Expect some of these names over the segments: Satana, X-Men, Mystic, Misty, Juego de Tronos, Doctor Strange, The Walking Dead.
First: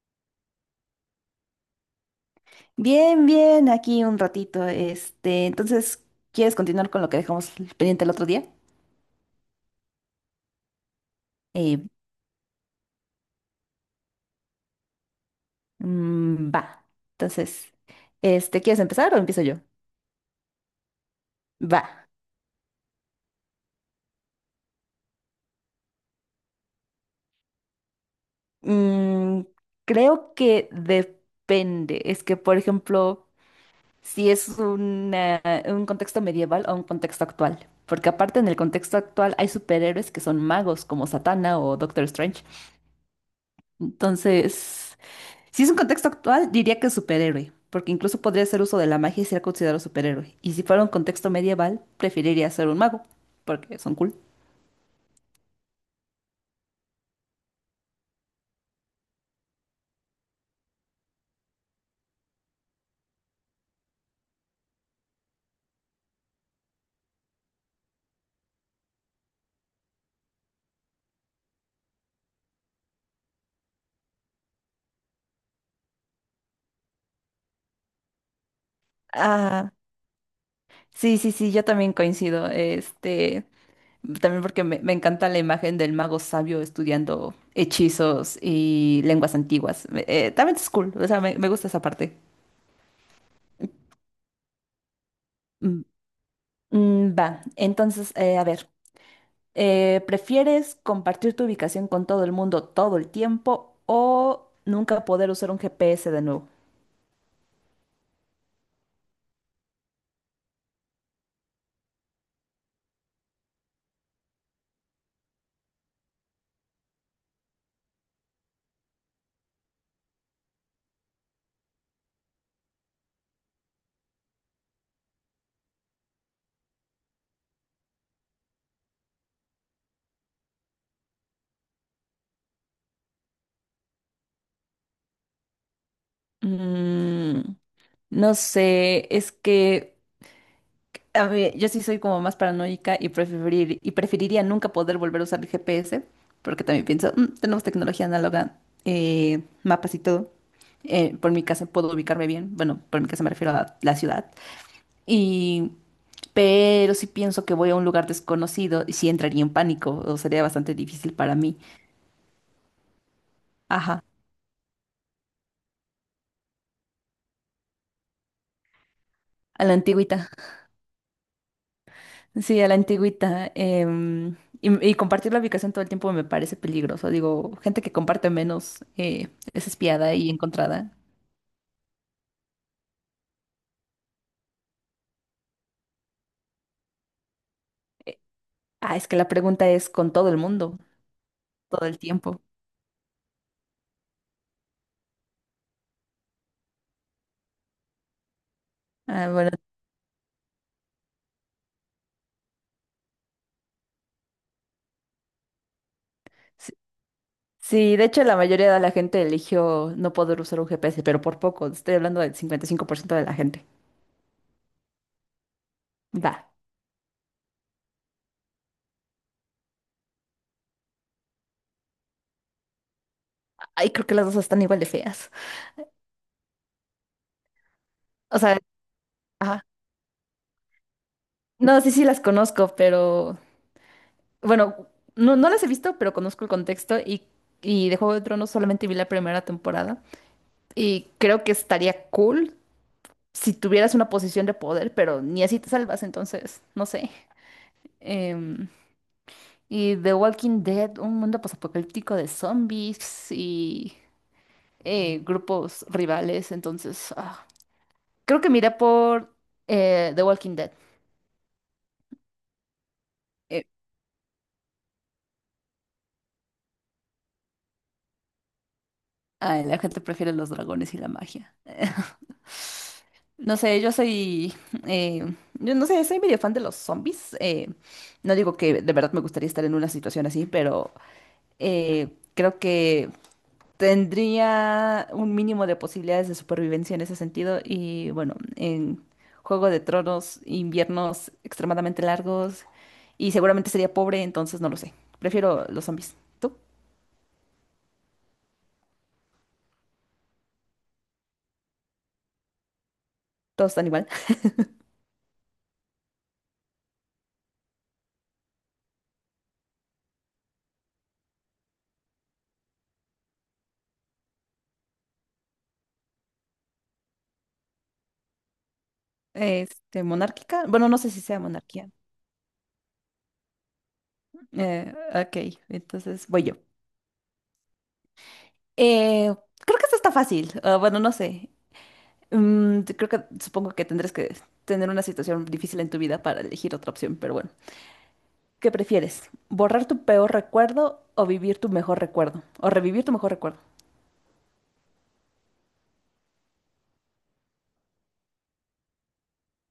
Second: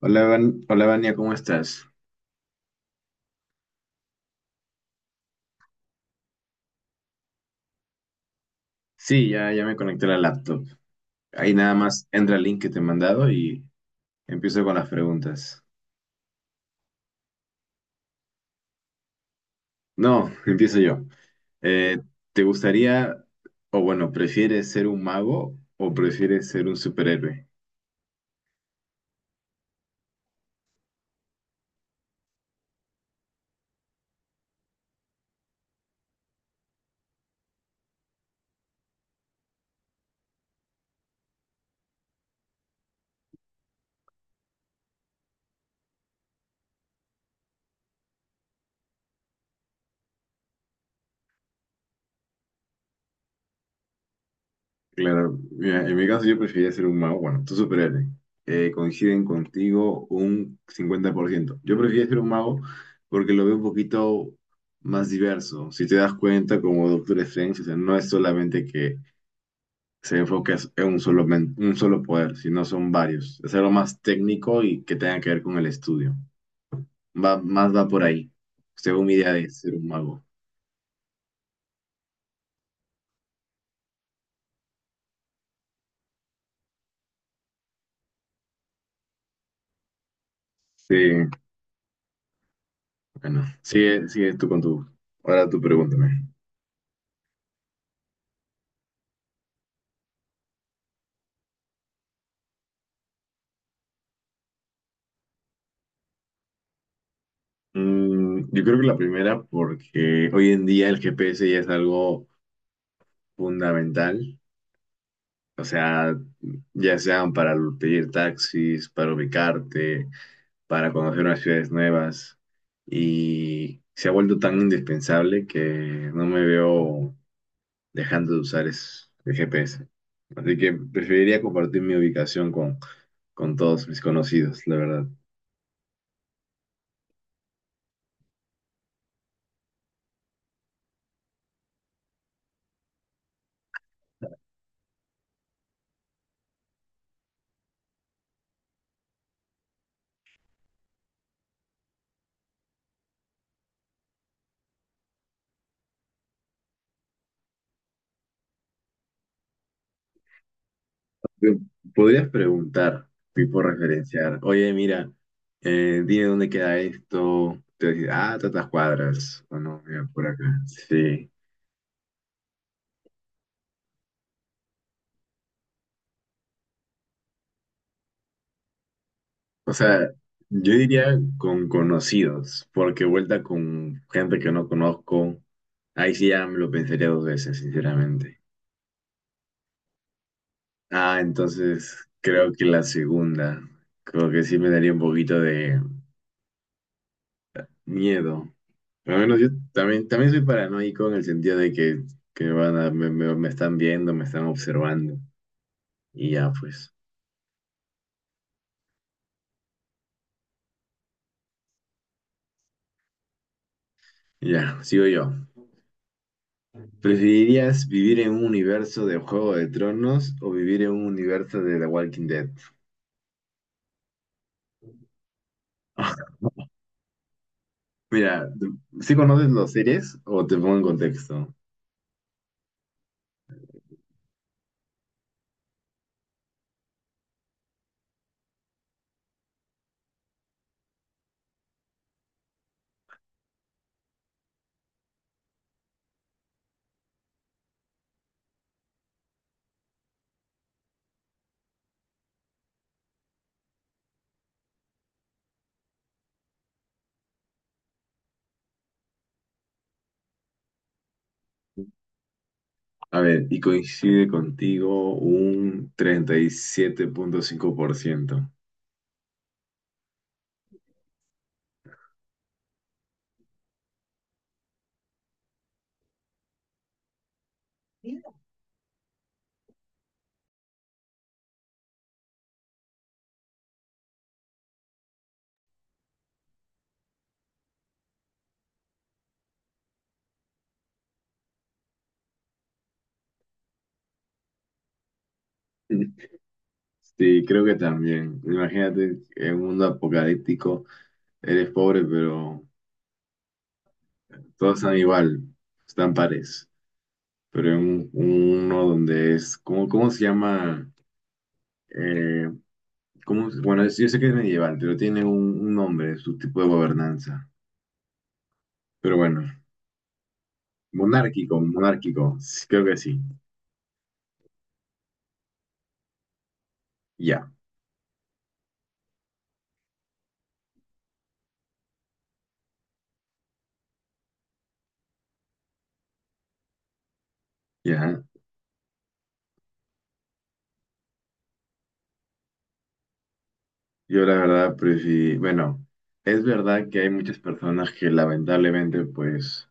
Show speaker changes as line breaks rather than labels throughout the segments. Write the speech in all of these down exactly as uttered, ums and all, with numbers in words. Hola, Van- Hola, Vania, ¿cómo estás?
Bien, bien, aquí un ratito. Este, entonces, ¿quieres continuar con lo que dejamos pendiente el otro día?
Sí, ya, ya me conecté a la laptop. Ahí nada
Eh,
más entra el link que te he mandado y empiezo con las preguntas.
mm, va. Entonces, este, ¿quieres empezar o empiezo yo?
No, empiezo yo. Eh,
Va.
¿te gustaría, o bueno, prefieres ser un mago o prefieres ser un superhéroe?
Mm, Creo que depende. Es que, por ejemplo, si es una- un contexto medieval o un contexto actual. Porque aparte en el contexto actual hay superhéroes que son magos como Satana o Doctor Strange. Entonces. Si es un contexto actual, diría que superhéroe, porque incluso podría hacer uso de la magia y ser considerado superhéroe. Y si fuera un contexto medieval, preferiría ser un mago, porque son cool.
Claro, mira, en mi caso yo preferiría ser un mago. Bueno, tú superhéroe. Eh, coinciden contigo un cincuenta por ciento. Yo preferiría ser un mago porque lo veo un poquito más diverso. Si te das cuenta, como Doctor Strange, o sea, no es solamente que se enfoque en un solo, men- un solo poder, sino son varios. Es algo más técnico y que tenga que ver con el estudio. Va, más va por ahí, según mi idea de
Ah,
ser un mago.
sí, sí, sí, yo también coincido. Este, también porque me, me encanta la imagen del mago sabio estudiando hechizos y lenguas antiguas. Me- eh, también es cool, o sea,
Sí,
me, me gusta esa parte.
bueno, sigue, sigue tú con tu... Ahora tú
Mm,
pregúntame.
Mm, va, entonces, eh, a ver. Eh, ¿prefieres compartir tu ubicación con todo el mundo todo el tiempo o nunca poder usar un G P S de nuevo?
Mm, yo creo que la primera, porque hoy en día el G P S ya es algo fundamental, o sea, ya sean para pedir taxis, para ubicarte, para conocer unas ciudades nuevas, y se ha vuelto tan indispensable que no me veo dejando de usar es- el G P S. Así que preferiría compartir mi ubicación con, con todos mis conocidos, la verdad.
Mm, no sé, es que a ver, yo sí soy como más paranoica y preferir, y preferiría nunca poder volver a usar el G P S, porque también pienso, "Mm, tenemos tecnología análoga, eh, mapas y todo. Eh, por mi casa puedo ubicarme bien, bueno, por mi casa me refiero a la ciudad. Y, pero si pienso que voy a un lugar desconocido, sí entraría en pánico, o sería bastante difícil para mí.
Podrías preguntar, tipo
Ajá,
referenciar, oye, mira, eh, dime dónde queda esto, te va a decir, ah, tantas cuadras, o
a la
no, mira, por
antigüita.
acá, sí.
Sí, a la antigüita. Em, y, y compartir la ubicación todo el tiempo me parece peligroso. Digo, gente que comparte menos eh, es
O sea,
espiada y
yo
encontrada.
diría con conocidos, porque vuelta con gente que no conozco, ahí sí ya me lo pensaría dos veces, sinceramente.
Ah, es que la pregunta es con todo el mundo,
Ah,
todo
entonces
el tiempo.
creo que la segunda, creo que sí me daría un poquito de miedo. Pero al
Ah,
menos yo
bueno.
también, también soy paranoico en el sentido de que, que van a, me, me- me están viendo, me están observando. Y ya,
Sí,
pues,
sí, de hecho la mayoría de la gente eligió no poder usar un G P S, pero por poco. Estoy hablando del cincuenta y cinco por ciento de la gente.
ya, sigo yo.
Va.
¿Preferirías vivir en un universo de Juego de Tronos o vivir en un universo de The Walking Dead?
Ay, creo que las dos están igual de feas. O
Mira,
sea,
¿sí conoces
ajá.
las series o te pongo en contexto?
No, sí, sí las conozco, pero bueno, no, no las he visto, pero conozco el contexto y, y de Juego de Tronos solamente vi la primera temporada y creo que estaría cool si tuvieras una posición de poder, pero ni así te salvas, entonces, no sé. Em, y The Walking Dead, un mundo posapocalíptico de zombies y eh, grupos rivales, entonces, ah, creo que miré por eh, The Walking Dead.
A ver, y coincide contigo un treinta y siete punto cinco por ciento.
Ay, la gente prefiere los dragones y la magia. No sé, yo soy, eh, yo no sé, soy medio fan de los zombies. Eh, no digo que de verdad me gustaría estar en una situación así, pero eh, creo que tendría un mínimo de posibilidades de supervivencia en ese sentido. Y bueno, en Juego de Tronos, inviernos extremadamente largos y seguramente sería pobre, entonces no lo sé. Prefiero los zombies. ¿Tú?
Sí, creo que también. Imagínate en un mundo apocalíptico. Eres pobre, pero
Todos están igual.
todos están igual, están pares. Pero en un- uno donde es, ¿cómo, cómo se llama? Eh, ¿cómo se- bueno, es- yo sé que es medieval, pero tiene un, un nombre, su tipo de gobernanza. Pero bueno,
Este, monárquica. Bueno, no sé si sea
monárquico,
monarquía.
monárquico, sí, creo que sí.
Eh, ok, entonces voy yo.
Ya,
Eh, Creo que esto está fácil. Ah, bueno, no sé. Mm, creo que supongo que tendrás que tener una situación difícil en tu vida para elegir otra opción, pero bueno.
ya.
¿Qué prefieres? ¿Borrar tu peor recuerdo o vivir tu mejor recuerdo? ¿O revivir tu mejor recuerdo?
Yo la verdad prefiero, bueno, es verdad que hay muchas personas que lamentablemente, pues,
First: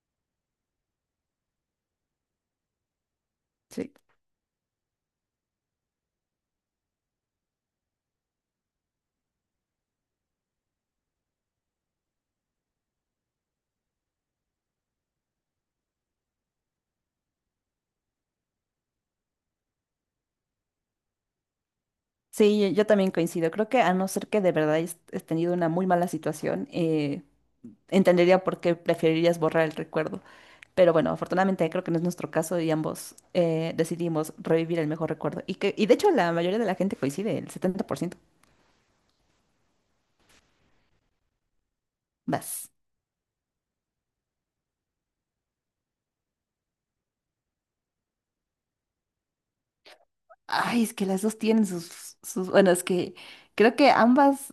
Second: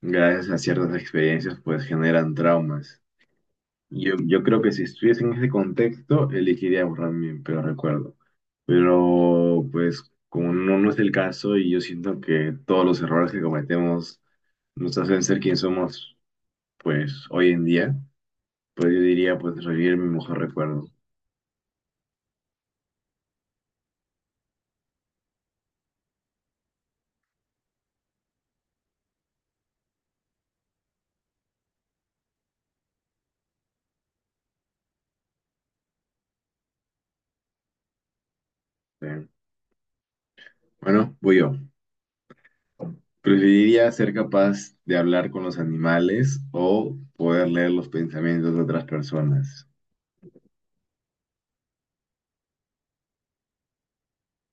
gracias a ciertas experiencias, pues generan traumas.
Sí.
Yo, yo creo que si estuviese en ese contexto, elegiría borrar mi peor recuerdo. Pero pues como no, no es el caso y yo siento que todos los errores que cometemos nos hacen ser quien somos pues hoy en día, pues yo diría pues revivir mi mejor recuerdo.
Sí, yo, yo también coincido. Creo que a no ser que de verdad hayas hayas tenido una muy mala situación, eh, entendería por qué preferirías borrar el recuerdo. Pero bueno, afortunadamente creo que no es nuestro caso y ambos eh, decidimos revivir el mejor recuerdo. Y, que, y de hecho la mayoría de la gente coincide, el setenta por ciento.
Eh, Bueno, voy yo.
Vas.
Preferiría ser capaz de hablar con los animales o poder leer los pensamientos de otras personas.
Ay, es que las dos tienen sus, sus... Bueno, es que creo que ambas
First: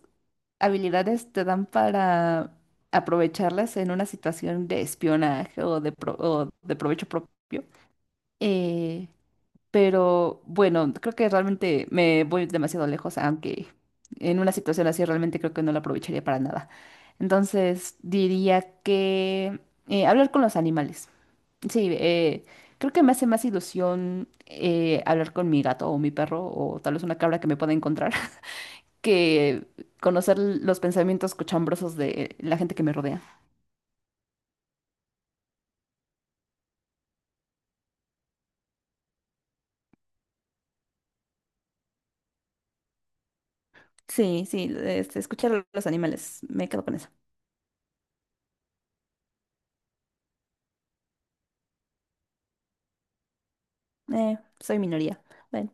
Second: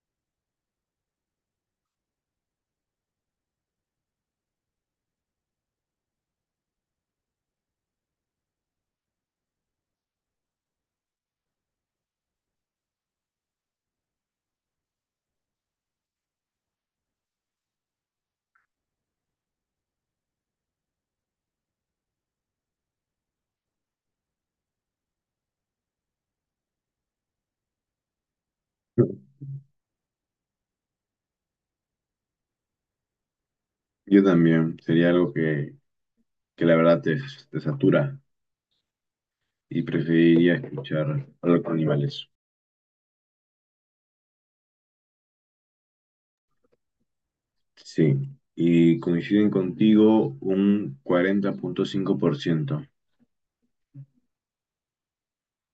habilidades te dan para aprovecharlas en una situación de espionaje o de, pro- o de provecho propio. Eh, Pero bueno, creo que realmente me voy demasiado lejos, aunque en una situación así realmente creo que no la aprovecharía para nada. Entonces diría que eh, hablar con los animales. Sí, eh, creo que me hace más ilusión eh, hablar con mi gato o mi perro o tal vez una cabra que me pueda encontrar que conocer los pensamientos cochambrosos de la gente que me rodea.
Yo también, sería algo que, que la verdad te, te satura. Y preferiría escuchar hablar con animales.
Sí, sí, este, escuchar a los animales, me quedo con eso.
Sí, y coinciden contigo un cuarenta punto cinco por ciento.
Eh, soy minoría. Bueno.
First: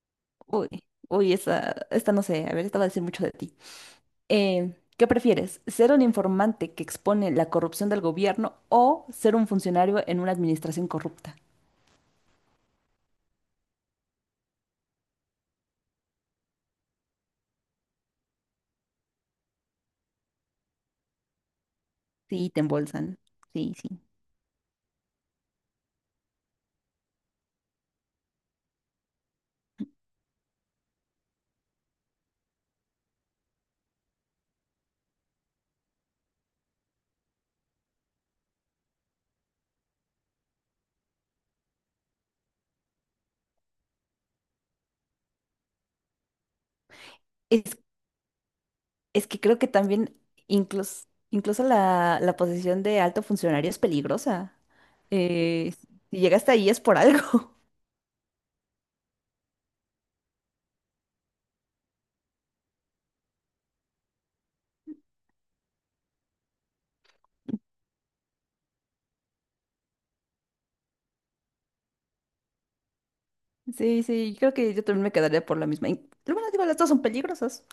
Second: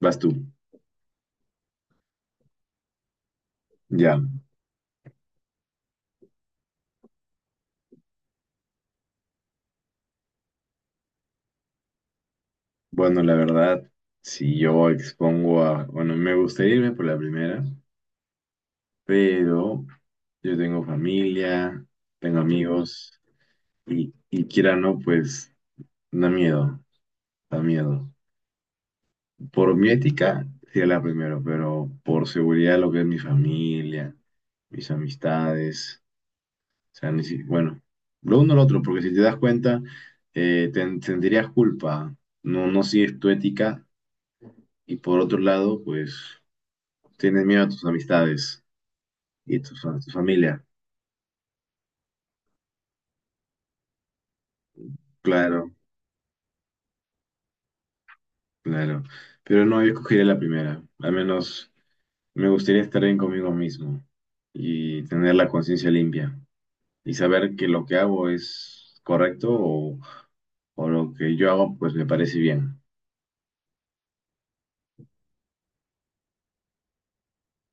Vas tú.
Uy, uy, esta, esta no sé, a ver, esta va a decir mucho de ti.
Ya,
Eh, ¿qué prefieres? ¿Ser un informante que expone la corrupción del gobierno o ser un funcionario en una administración corrupta?
bueno, la verdad, si yo expongo a, bueno, me gustaría irme por la primera, pero yo tengo familia, tengo
Sí, te
amigos
embolsan. Sí, sí.
y, y quiera o no, pues da miedo, da miedo. Por mi ética, sería la primera, pero por seguridad, lo que es mi familia, mis amistades. O sea, ni si- bueno, lo uno o lo otro, porque si te das cuenta, eh, ten- sentirías culpa, no, no sigues tu ética y por otro lado, pues tienes miedo a
Es,
tus amistades
es que creo
y
que
tus- a tu
también
familia.
incluso, incluso la, la posición de alto funcionario es peligrosa.
Claro,
Eh, si llegaste ahí es por algo.
claro. Pero no, yo escogería la primera. Al menos me gustaría estar bien conmigo mismo y tener la conciencia limpia y saber que lo que hago es correcto o, o lo que yo hago pues me parece bien.
Sí, sí, creo que yo también me quedaría por la misma. Y, Bueno, digo, las dos son peligrosas.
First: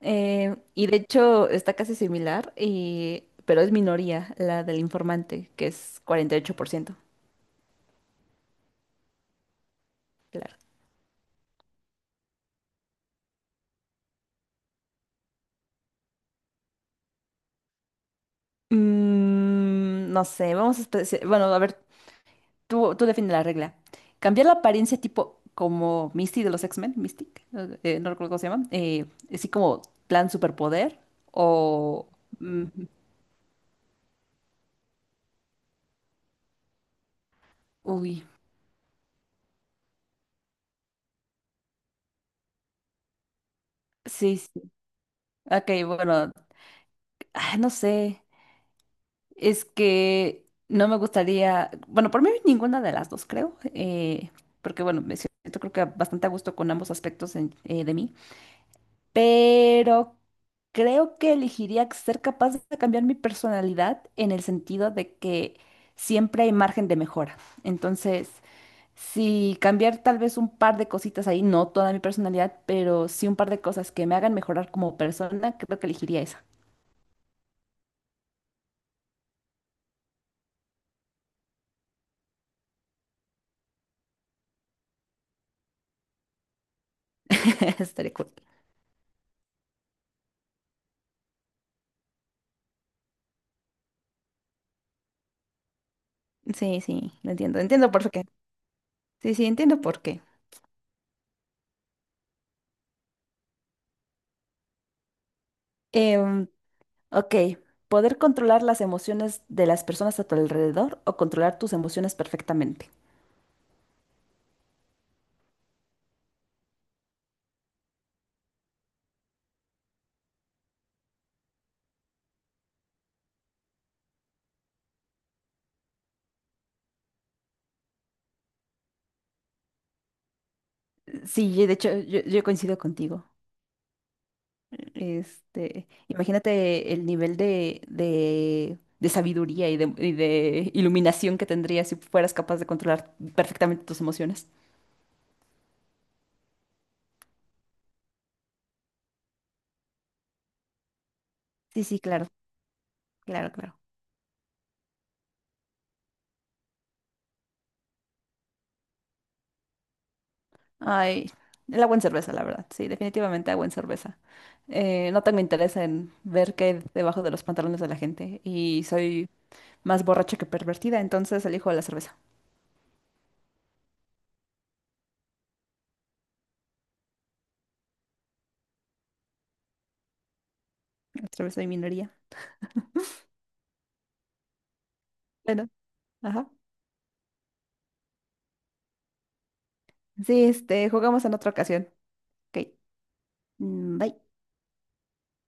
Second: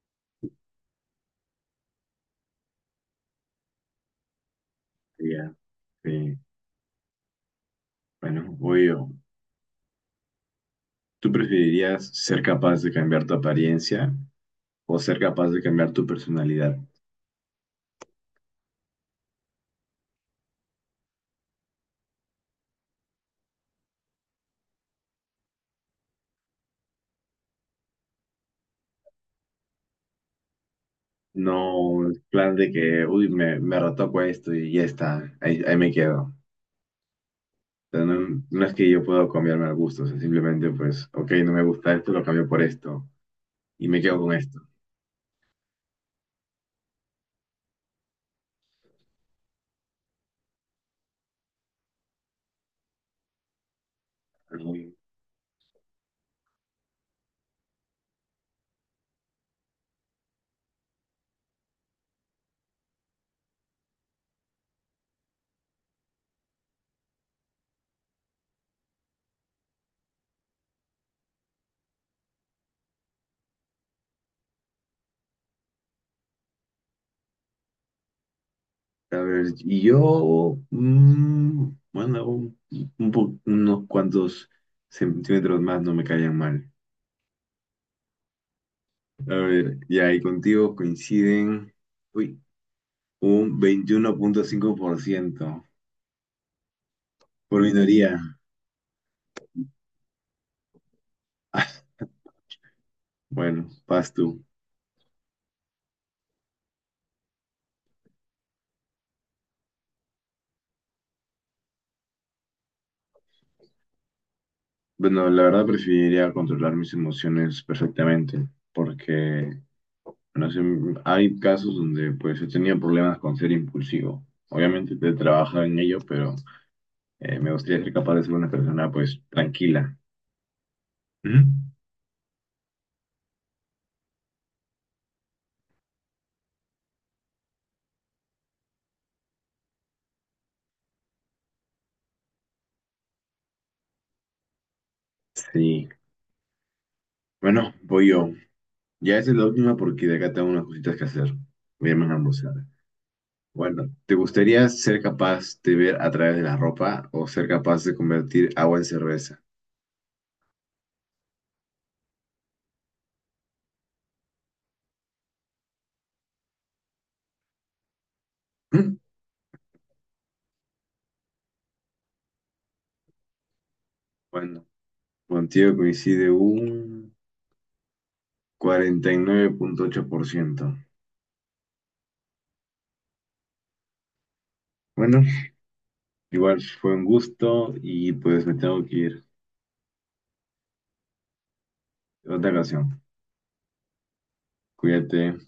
Eh, y de hecho está casi similar, y, pero es minoría la del informante,
Ya,
que es cuarenta
sí.
y ocho por ciento
Bueno, voy yo.
Claro.
¿Tú preferirías ser capaz de cambiar tu apariencia o ser capaz de cambiar tu personalidad?
Mm, no sé, vamos a... especi- Bueno, a ver, tú, tú define la regla. Cambiar la apariencia tipo como Misty de los X-Men, Mystic, eh, no recuerdo cómo se llama, eh, así como plan superpoder
No,
o.
el plan
mm,
de que, uy, me, me retoco esto y ya está, ahí, ahí me quedo. O sea,
uy,
no, no es que yo pueda cambiarme al gusto, o sea, simplemente pues, ok, no me gusta esto, lo cambio por esto y me quedo con
sí,
esto.
sí. Ok, bueno, ah, no sé. Es que no me gustaría, bueno, por mí ninguna de las dos creo, eh, porque
Uy.
bueno, me siento creo que bastante a gusto con ambos aspectos en- eh, de mí, pero creo que elegiría ser capaz de cambiar mi personalidad en el sentido de que siempre hay margen de mejora. Entonces, si cambiar tal vez un par de cositas ahí, no toda mi personalidad, pero sí un par de cosas que me hagan mejorar como persona, creo que elegiría esa.
A ver, y yo, mm, bueno, un, un po- unos cuantos centímetros más no me caían mal.
Estaría cool.
A ver, ya, y contigo coinciden. Uy. Un veintiuno punto cinco por ciento
Sí, sí, lo entiendo,
por
entiendo por
minoría.
qué. Sí, sí, entiendo por qué.
Bueno, vas tú.
Em, ok, poder controlar las emociones de las personas a tu alrededor o controlar tus emociones perfectamente.
Bueno, la verdad preferiría controlar mis emociones perfectamente, porque no sé, hay casos donde pues he tenido problemas con ser impulsivo. Obviamente te trabaja en ello, pero eh, me gustaría ser capaz de ser una persona pues tranquila. Ujú.
Sí, yo- de hecho, yo, yo coincido contigo. Este, imagínate el nivel de, de, de sabiduría y de, y de iluminación que tendrías si fueras capaz de controlar perfectamente tus emociones.
Sí. Bueno, voy yo. Ya esa es la última porque de acá tengo unas cositas que hacer.
Sí,
Voy a
sí,
irme a
claro,
almorzar.
claro, claro.
Bueno, ¿te gustaría ser capaz de ver a través de la ropa o ser capaz de convertir agua en cerveza?
Ay, el agua en cerveza, la verdad. Sí, definitivamente agua en cerveza. Eh, no tengo interés en ver qué hay debajo de los pantalones de la gente. Y soy más borracha que pervertida, entonces elijo la cerveza.
Bueno, contigo coincide un cuarenta y nueve punto ocho por ciento.
La cerveza y minería.
Bueno,
Bueno, ajá.
igual fue un gusto y pues me tengo que ir.
Sí, este, jugamos en otra ocasión.
Otra
Ok.
ocasión.
Mm, Bye.
Cuídate.